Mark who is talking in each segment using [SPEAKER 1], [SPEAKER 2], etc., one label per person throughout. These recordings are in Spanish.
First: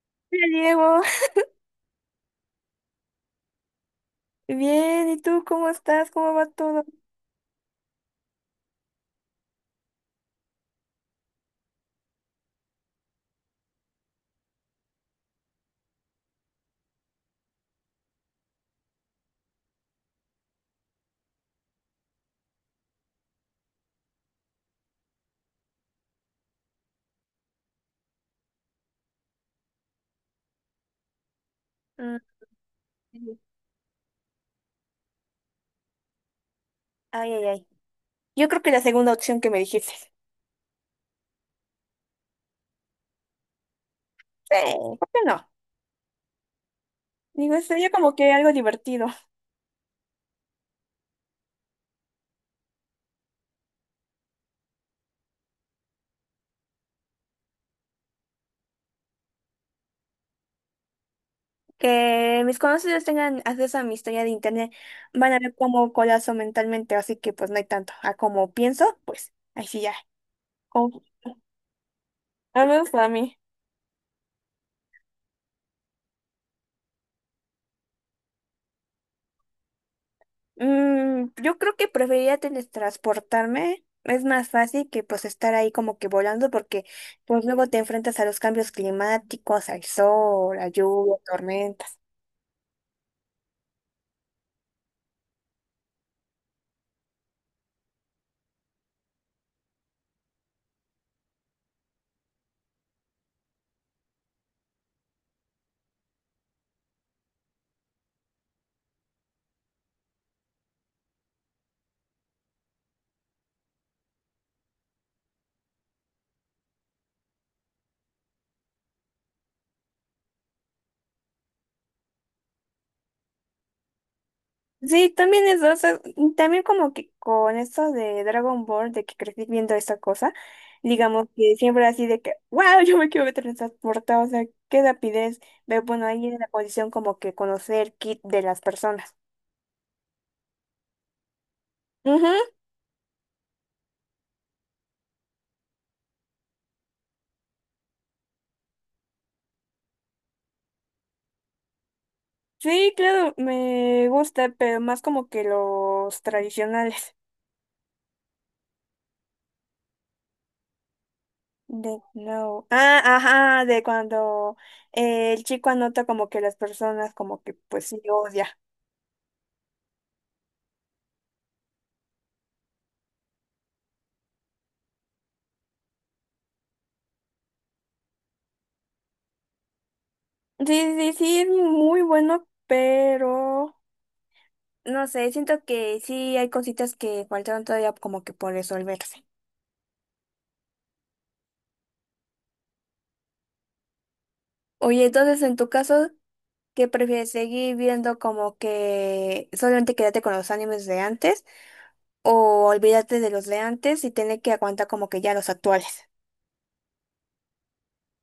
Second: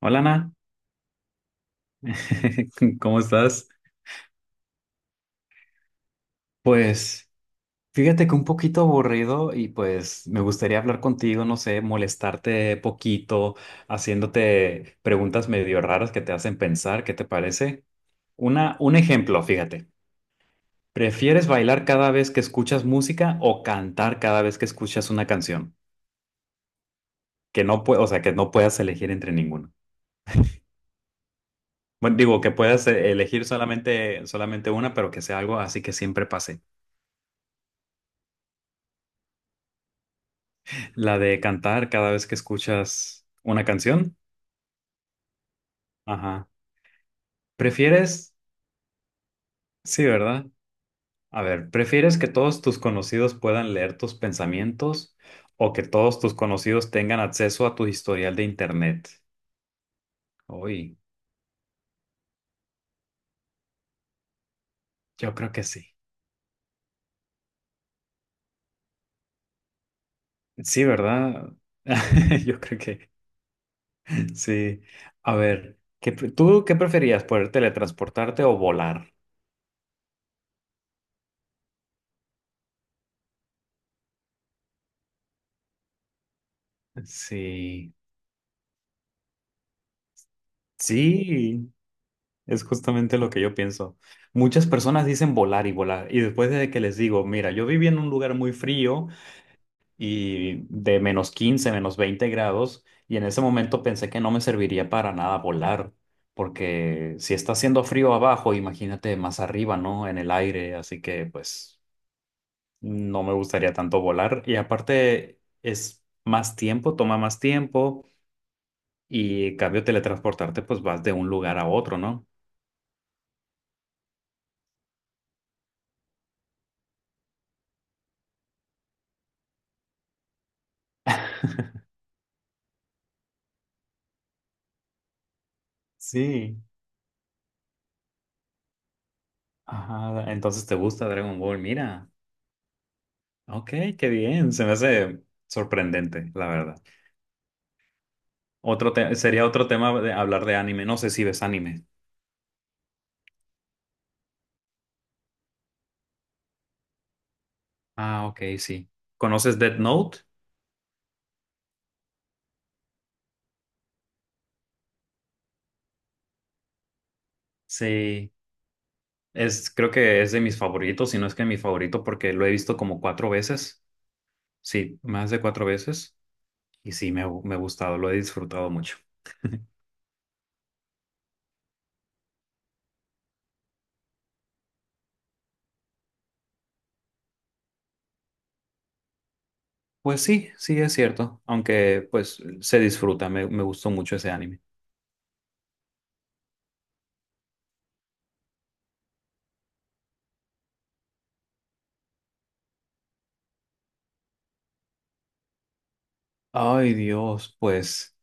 [SPEAKER 1] Hola
[SPEAKER 2] Hola,
[SPEAKER 1] Ana,
[SPEAKER 2] Diego,
[SPEAKER 1] ¿cómo estás?
[SPEAKER 2] bien, ¿y tú cómo estás? ¿Cómo va todo?
[SPEAKER 1] Pues fíjate que un poquito aburrido y pues me gustaría hablar contigo, no sé, molestarte poquito, haciéndote preguntas medio raras que te hacen pensar, ¿qué te parece? Una, un ejemplo, fíjate. ¿Prefieres bailar cada vez que escuchas música o cantar cada vez que escuchas una canción? Que no pue- o sea, que no puedas elegir entre ninguno. Bueno,
[SPEAKER 2] Mm.
[SPEAKER 1] digo, que puedas elegir solamente una, pero que sea algo así que siempre pase.
[SPEAKER 2] Ay, ay, ay. Yo creo que la segunda opción que me dijiste. Sí,
[SPEAKER 1] La de cantar cada vez que escuchas una canción.
[SPEAKER 2] ¿por qué no?
[SPEAKER 1] Ajá.
[SPEAKER 2] Digo, sería como que
[SPEAKER 1] ¿Prefieres?
[SPEAKER 2] algo divertido.
[SPEAKER 1] Sí, ¿verdad? A ver, ¿prefieres que todos tus conocidos puedan leer tus pensamientos o que todos tus conocidos tengan acceso a tu historial de internet? Uy,
[SPEAKER 2] Que mis conocidos tengan acceso a mi historia de internet, van
[SPEAKER 1] yo
[SPEAKER 2] a
[SPEAKER 1] creo
[SPEAKER 2] ver
[SPEAKER 1] que sí.
[SPEAKER 2] cómo colapso mentalmente, así que pues no hay tanto. A como pienso, pues ahí sí ya.
[SPEAKER 1] Sí,
[SPEAKER 2] Oh,
[SPEAKER 1] ¿verdad? Yo
[SPEAKER 2] al
[SPEAKER 1] creo
[SPEAKER 2] menos para
[SPEAKER 1] que
[SPEAKER 2] mí.
[SPEAKER 1] sí. A ver, ¿tú qué preferías? ¿Poder teletransportarte o volar?
[SPEAKER 2] Mm, yo creo que preferiría teletransportarme. Es más fácil que pues estar ahí como que volando porque pues luego te
[SPEAKER 1] Sí.
[SPEAKER 2] enfrentas a los cambios climáticos, al sol, a lluvia,
[SPEAKER 1] Sí.
[SPEAKER 2] tormentas.
[SPEAKER 1] Es justamente lo que yo pienso. Muchas personas dicen volar y volar, y después de que les digo, mira, yo viví en un lugar muy frío y de -15 -20 grados, y en ese momento pensé que no me serviría para nada volar, porque si está haciendo frío abajo, imagínate más arriba, ¿no? En el aire, así que pues no me gustaría tanto volar, y aparte es más tiempo, toma más tiempo, y en cambio teletransportarte, pues vas de un lugar a otro, ¿no?
[SPEAKER 2] Sí, también eso, o sea, y también como que con eso de Dragon Ball, de que crecí viendo esa cosa, digamos que siempre así de que, wow, yo me quiero teletransportar, o sea, qué rapidez. Pero bueno, ahí en la
[SPEAKER 1] Sí.
[SPEAKER 2] posición como que conocer kit de las personas.
[SPEAKER 1] Ajá, entonces te gusta Dragon Ball, mira. Ok, qué bien, se me hace sorprendente, la verdad. Sería otro tema de hablar de anime, no sé si ves anime.
[SPEAKER 2] Sí, claro, me gusta, pero más como que los tradicionales.
[SPEAKER 1] Ah, ok, sí. ¿Conoces Death Note?
[SPEAKER 2] De no. Ah, ajá, de cuando el chico anota como que las personas como que pues sí
[SPEAKER 1] Sí,
[SPEAKER 2] odia.
[SPEAKER 1] creo que es de mis favoritos, si no es que mi favorito, porque lo he visto como cuatro veces, sí, más de cuatro veces, y sí, me ha gustado, lo he disfrutado mucho.
[SPEAKER 2] Sí, sí, sí, es muy bueno, pero no sé, siento que sí hay cositas que faltaron todavía como que por resolverse.
[SPEAKER 1] Pues sí, sí, es cierto, aunque pues se disfruta, me gustó mucho ese anime.
[SPEAKER 2] Oye, entonces en tu caso, ¿qué prefieres seguir viendo como que solamente quédate con los animes de antes, o olvídate de los de antes y tener que aguantar como que ya los actuales?
[SPEAKER 1] Ay, Dios, pues.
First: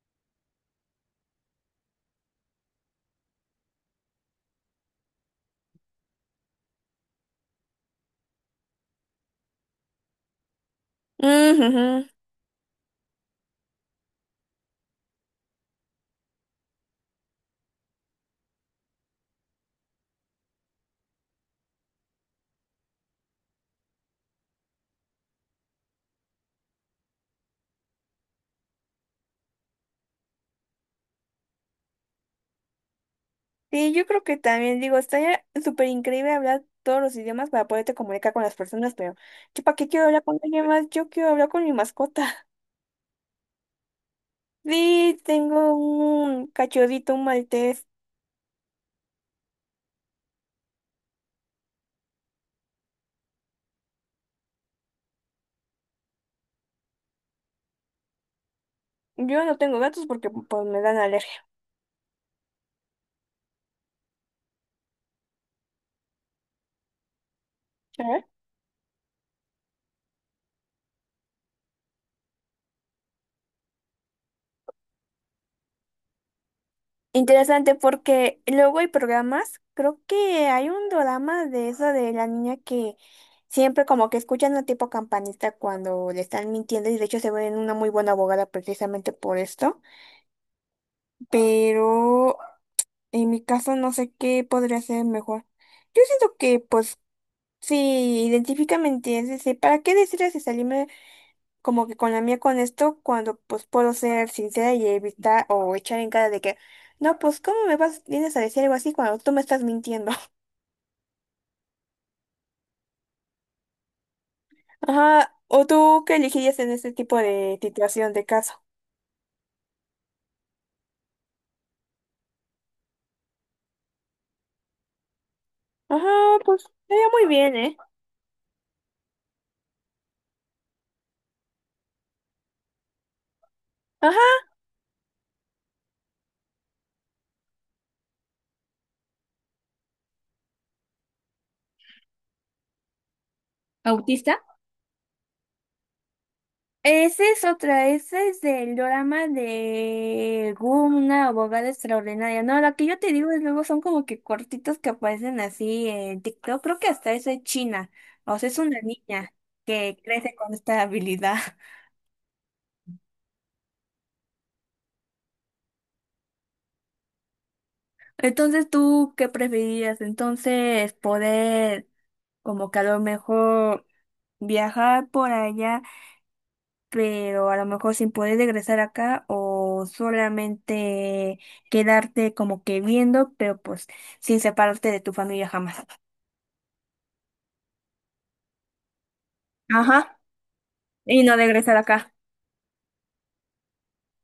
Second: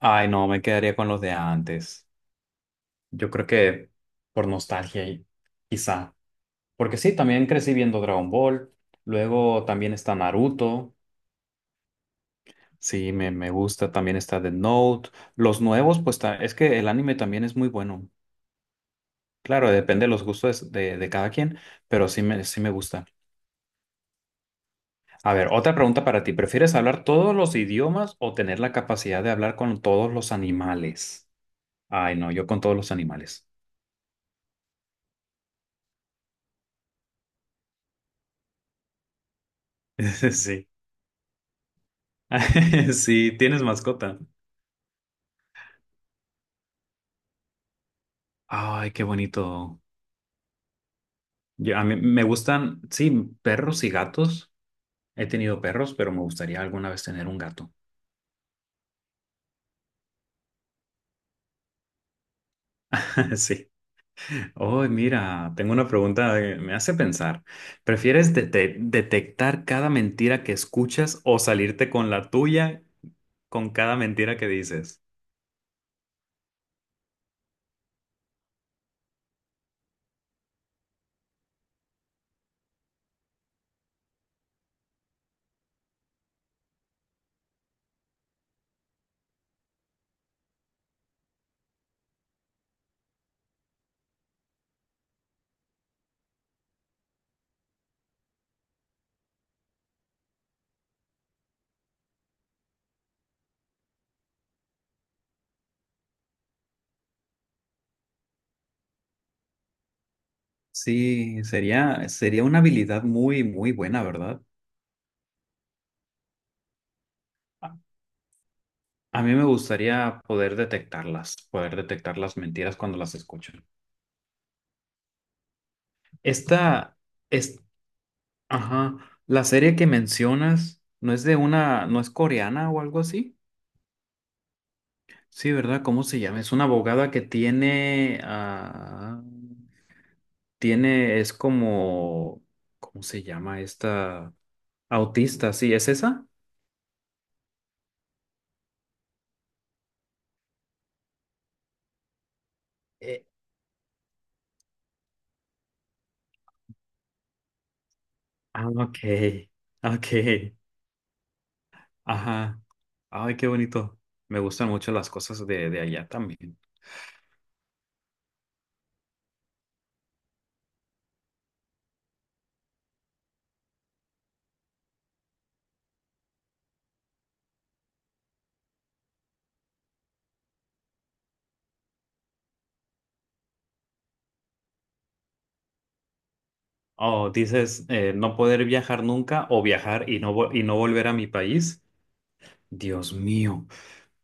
[SPEAKER 1] Ay, no, me quedaría con los de antes. Yo creo que por nostalgia, quizá. Porque sí, también crecí viendo Dragon Ball. Luego también está Naruto.
[SPEAKER 2] Ujujú.
[SPEAKER 1] Sí, me gusta. También está The Note. Los nuevos, pues ta- Es que el anime también es muy bueno. Claro, depende de los gustos de cada quien, pero sí me gusta. A ver, otra pregunta para ti. ¿Prefieres hablar todos los idiomas o tener la capacidad de hablar con todos los animales? Ay, no, yo con todos los animales.
[SPEAKER 2] Sí, yo creo que también digo, estaría súper increíble hablar todos los idiomas para poderte comunicar con las personas, pero yo para qué quiero hablar con alguien
[SPEAKER 1] Sí.
[SPEAKER 2] más, yo quiero hablar con mi mascota.
[SPEAKER 1] Sí, tienes mascota.
[SPEAKER 2] Sí, tengo un cachorrito, un maltés.
[SPEAKER 1] Ay, qué bonito. A mí me gustan, sí, perros y gatos. He tenido perros, pero me gustaría alguna vez tener un gato.
[SPEAKER 2] Yo no tengo gatos porque pues me dan alergia.
[SPEAKER 1] Sí. Oh, mira, tengo una pregunta que me hace pensar. ¿Detectar cada mentira que escuchas o salirte con la tuya con cada mentira que dices?
[SPEAKER 2] Interesante porque luego hay programas, creo que hay un drama de eso de la niña que siempre como que escuchan a tipo campanista cuando le están mintiendo y de hecho se ven una muy buena abogada precisamente por esto, pero en mi caso no sé qué podría ser mejor. Yo siento que pues si identifica mentiras, ¿para qué decirles si salí como que con la mía con esto, cuando pues puedo ser sincera y evitar o echar en cara de que, no, pues ¿cómo me vas, vienes a decir algo así cuando tú me estás mintiendo?
[SPEAKER 1] Sí, sería, sería una habilidad muy, muy buena, ¿verdad?
[SPEAKER 2] Ajá, ¿o tú qué elegirías en este tipo de
[SPEAKER 1] A
[SPEAKER 2] situación de caso?
[SPEAKER 1] a mí me gustaría poder detectarlas, poder detectar las mentiras cuando las escucho.
[SPEAKER 2] Ajá, pues
[SPEAKER 1] Esta
[SPEAKER 2] sería muy bien,
[SPEAKER 1] es,
[SPEAKER 2] ¿eh?
[SPEAKER 1] ajá, la serie que mencionas no es de una, no es coreana o algo así.
[SPEAKER 2] Ajá.
[SPEAKER 1] Sí, ¿verdad? ¿Cómo se llama? Es una abogada que tiene, ah, tiene, es como, ¿cómo se llama esta?
[SPEAKER 2] ¿Autista?
[SPEAKER 1] Autista, sí, ¿es esa?
[SPEAKER 2] Esa es otra, ese es del drama de Goom, una abogada extraordinaria. No, la que yo te
[SPEAKER 1] Eh,
[SPEAKER 2] digo es luego son como que cortitos que aparecen así en TikTok. Creo que hasta es de China. O sea, es
[SPEAKER 1] ah,
[SPEAKER 2] una niña que
[SPEAKER 1] ok,
[SPEAKER 2] crece con esta habilidad.
[SPEAKER 1] ajá. Ay, qué bonito. Me gustan mucho las cosas de allá también.
[SPEAKER 2] Entonces, ¿tú qué preferirías? Entonces, poder como que a lo mejor viajar por allá, pero a lo mejor sin poder regresar acá, o solamente quedarte como que viendo, pero pues sin separarte de tu familia jamás.
[SPEAKER 1] Oh, dices, no poder viajar nunca o viajar
[SPEAKER 2] Ajá,
[SPEAKER 1] y no volver a
[SPEAKER 2] y
[SPEAKER 1] mi
[SPEAKER 2] no regresar
[SPEAKER 1] país.
[SPEAKER 2] acá.
[SPEAKER 1] Dios mío,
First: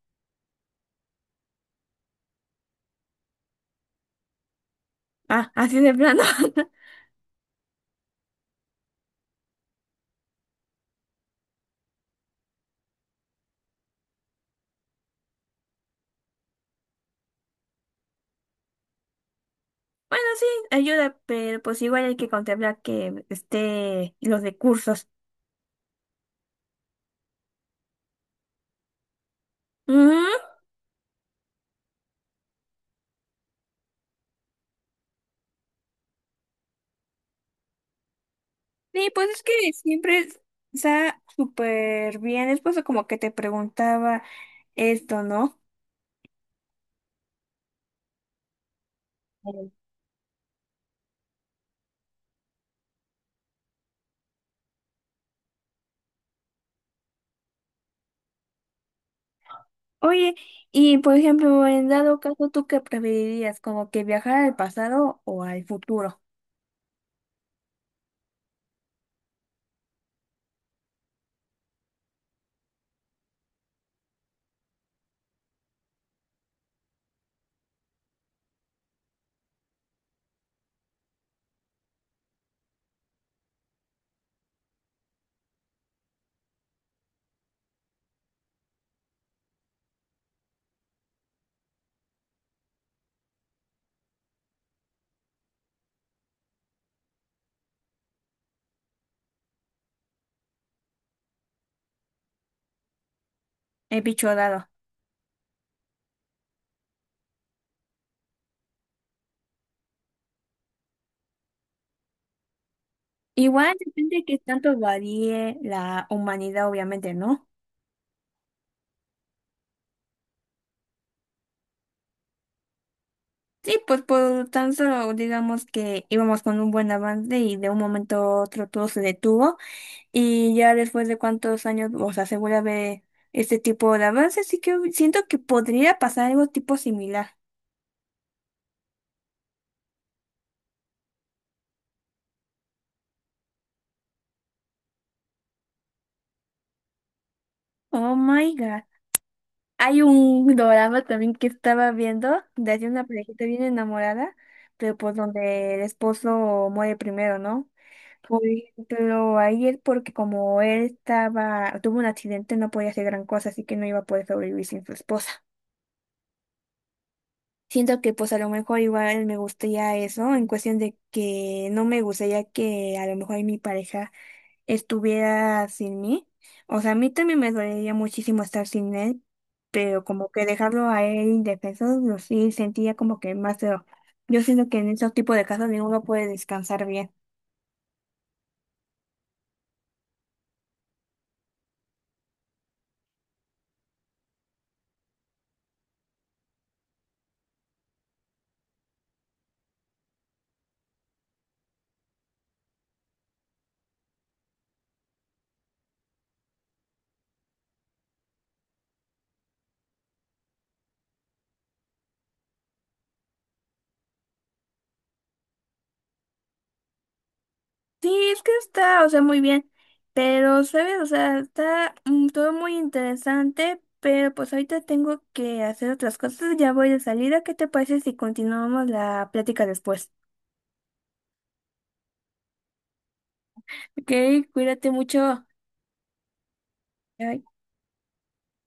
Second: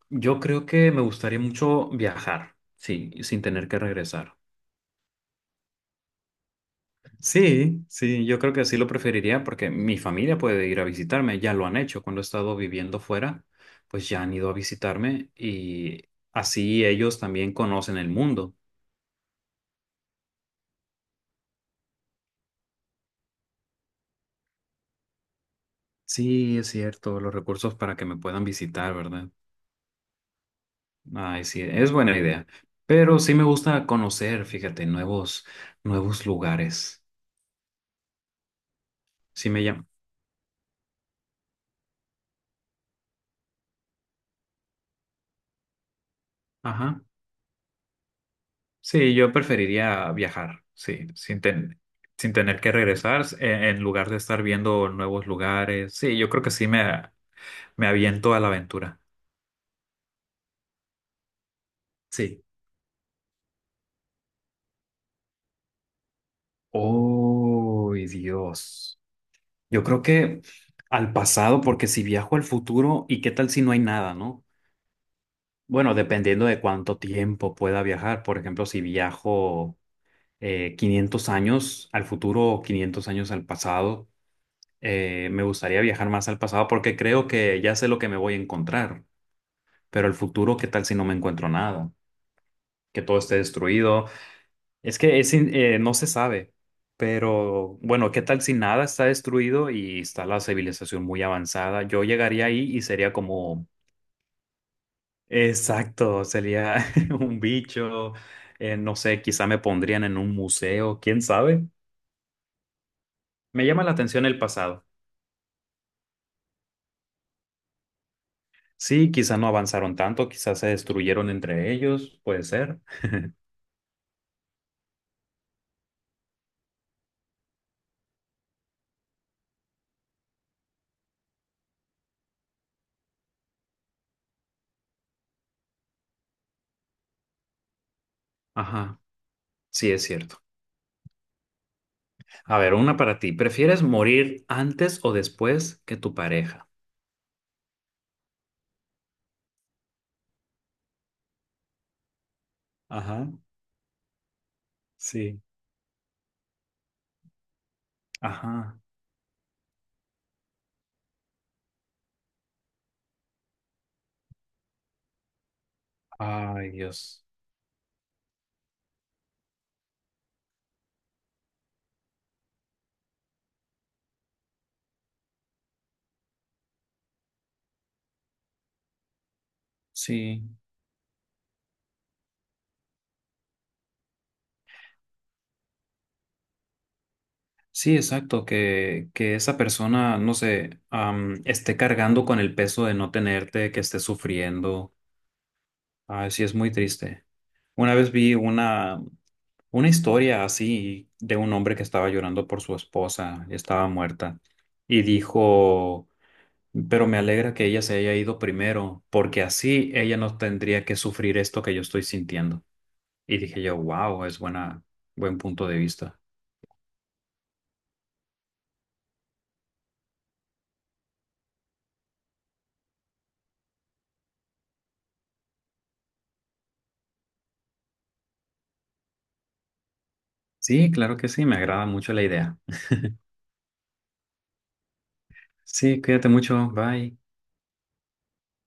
[SPEAKER 1] yo creo que me gustaría mucho viajar, sí, sin tener que regresar.
[SPEAKER 2] Ah, así de plano.
[SPEAKER 1] Sí, sí, yo creo que así lo preferiría porque mi familia puede ir a visitarme, ya lo han hecho cuando he estado viviendo fuera, pues ya han ido a visitarme y así ellos también conocen el mundo.
[SPEAKER 2] Bueno, sí, ayuda, pero pues igual hay que contemplar que esté los recursos.
[SPEAKER 1] Sí, es cierto, los recursos para que me puedan visitar, ¿verdad?
[SPEAKER 2] Ujú.
[SPEAKER 1] Ay, sí, es buena idea, pero sí me gusta conocer, fíjate, nuevos, nuevos lugares.
[SPEAKER 2] Sí, pues es
[SPEAKER 1] Sí
[SPEAKER 2] que
[SPEAKER 1] me llama.
[SPEAKER 2] siempre está súper bien. Es por eso como que te preguntaba esto, ¿no?
[SPEAKER 1] Ajá. Sí, yo preferiría viajar, sí, sin tener que regresar, en lugar de estar viendo nuevos lugares. Sí, yo creo que me aviento a la aventura.
[SPEAKER 2] Oye, y por ejemplo, en dado
[SPEAKER 1] Sí.
[SPEAKER 2] caso, ¿tú qué preferirías? ¿Como que viajar al pasado o al futuro?
[SPEAKER 1] ¡Oh, Dios! Yo creo que al pasado, porque si viajo al futuro, ¿y qué tal si no hay nada, no? Bueno, dependiendo de cuánto tiempo pueda viajar. Por ejemplo, si viajo 500 años al futuro o 500 años al pasado, me gustaría viajar más al pasado porque creo que ya sé lo que me voy a encontrar, pero el futuro, ¿qué tal si no me encuentro nada? Que todo esté destruido. Es que es in- No se sabe, pero bueno, ¿qué tal si nada está destruido y está la civilización muy avanzada? Yo llegaría ahí y sería como,
[SPEAKER 2] El bicho dado.
[SPEAKER 1] exacto, sería un bicho, no sé, quizá me pondrían en un museo, quién sabe. Me
[SPEAKER 2] Igual
[SPEAKER 1] llama la
[SPEAKER 2] depende de
[SPEAKER 1] atención
[SPEAKER 2] qué
[SPEAKER 1] el
[SPEAKER 2] tanto
[SPEAKER 1] pasado.
[SPEAKER 2] varíe la humanidad, obviamente, ¿no?
[SPEAKER 1] Sí, quizá no avanzaron tanto, quizás se destruyeron entre ellos, puede ser.
[SPEAKER 2] Sí, pues por tan solo digamos que íbamos con un buen avance y de un momento a otro todo se detuvo y ya después de cuántos años o sea, se vuelve a ver este tipo de avance, sí que siento que podría pasar algo tipo similar.
[SPEAKER 1] Ajá, sí es cierto. A ver, una para ti. ¿Prefieres morir antes o después que tu pareja?
[SPEAKER 2] Oh my God. Hay un drama también que estaba viendo de hace una
[SPEAKER 1] Ajá,
[SPEAKER 2] parejita bien enamorada, pero pues
[SPEAKER 1] sí.
[SPEAKER 2] donde el esposo muere primero, ¿no? Por
[SPEAKER 1] Ajá.
[SPEAKER 2] ejemplo, ahí es porque como él estaba, tuvo un accidente, no podía hacer gran cosa, así que no iba a poder sobrevivir sin su esposa.
[SPEAKER 1] Ay, Dios.
[SPEAKER 2] Siento que pues a lo mejor igual me gustaría eso, en cuestión de que no me gustaría que a lo mejor mi pareja estuviera sin mí. O sea, a mí también me dolería muchísimo estar sin él, pero como
[SPEAKER 1] Sí,
[SPEAKER 2] que dejarlo a él indefenso, lo sí sentía como que más feo. Yo siento que en esos tipos de casos ninguno puede descansar bien.
[SPEAKER 1] sí, exacto. Que esa persona, no sé, esté cargando con el peso de no tenerte, que esté sufriendo. Ay, sí, es muy triste. Una vez vi una historia así de un hombre que estaba llorando por su esposa, estaba muerta, y dijo. Pero me alegra que ella se haya ido primero, porque así ella no tendría que sufrir esto que yo estoy sintiendo. Y dije yo, wow, es buena, buen punto de vista.
[SPEAKER 2] Sí, es que está, o sea, muy bien. Pero, ¿sabes? O sea, está todo muy interesante, pero pues ahorita tengo que hacer otras cosas. Ya voy de salida. ¿Qué te parece si continuamos la plática después?
[SPEAKER 1] Sí, claro que sí, me agrada mucho la idea.
[SPEAKER 2] Ok, cuídate mucho.
[SPEAKER 1] Sí, cuídate mucho, bye.
[SPEAKER 2] Bye.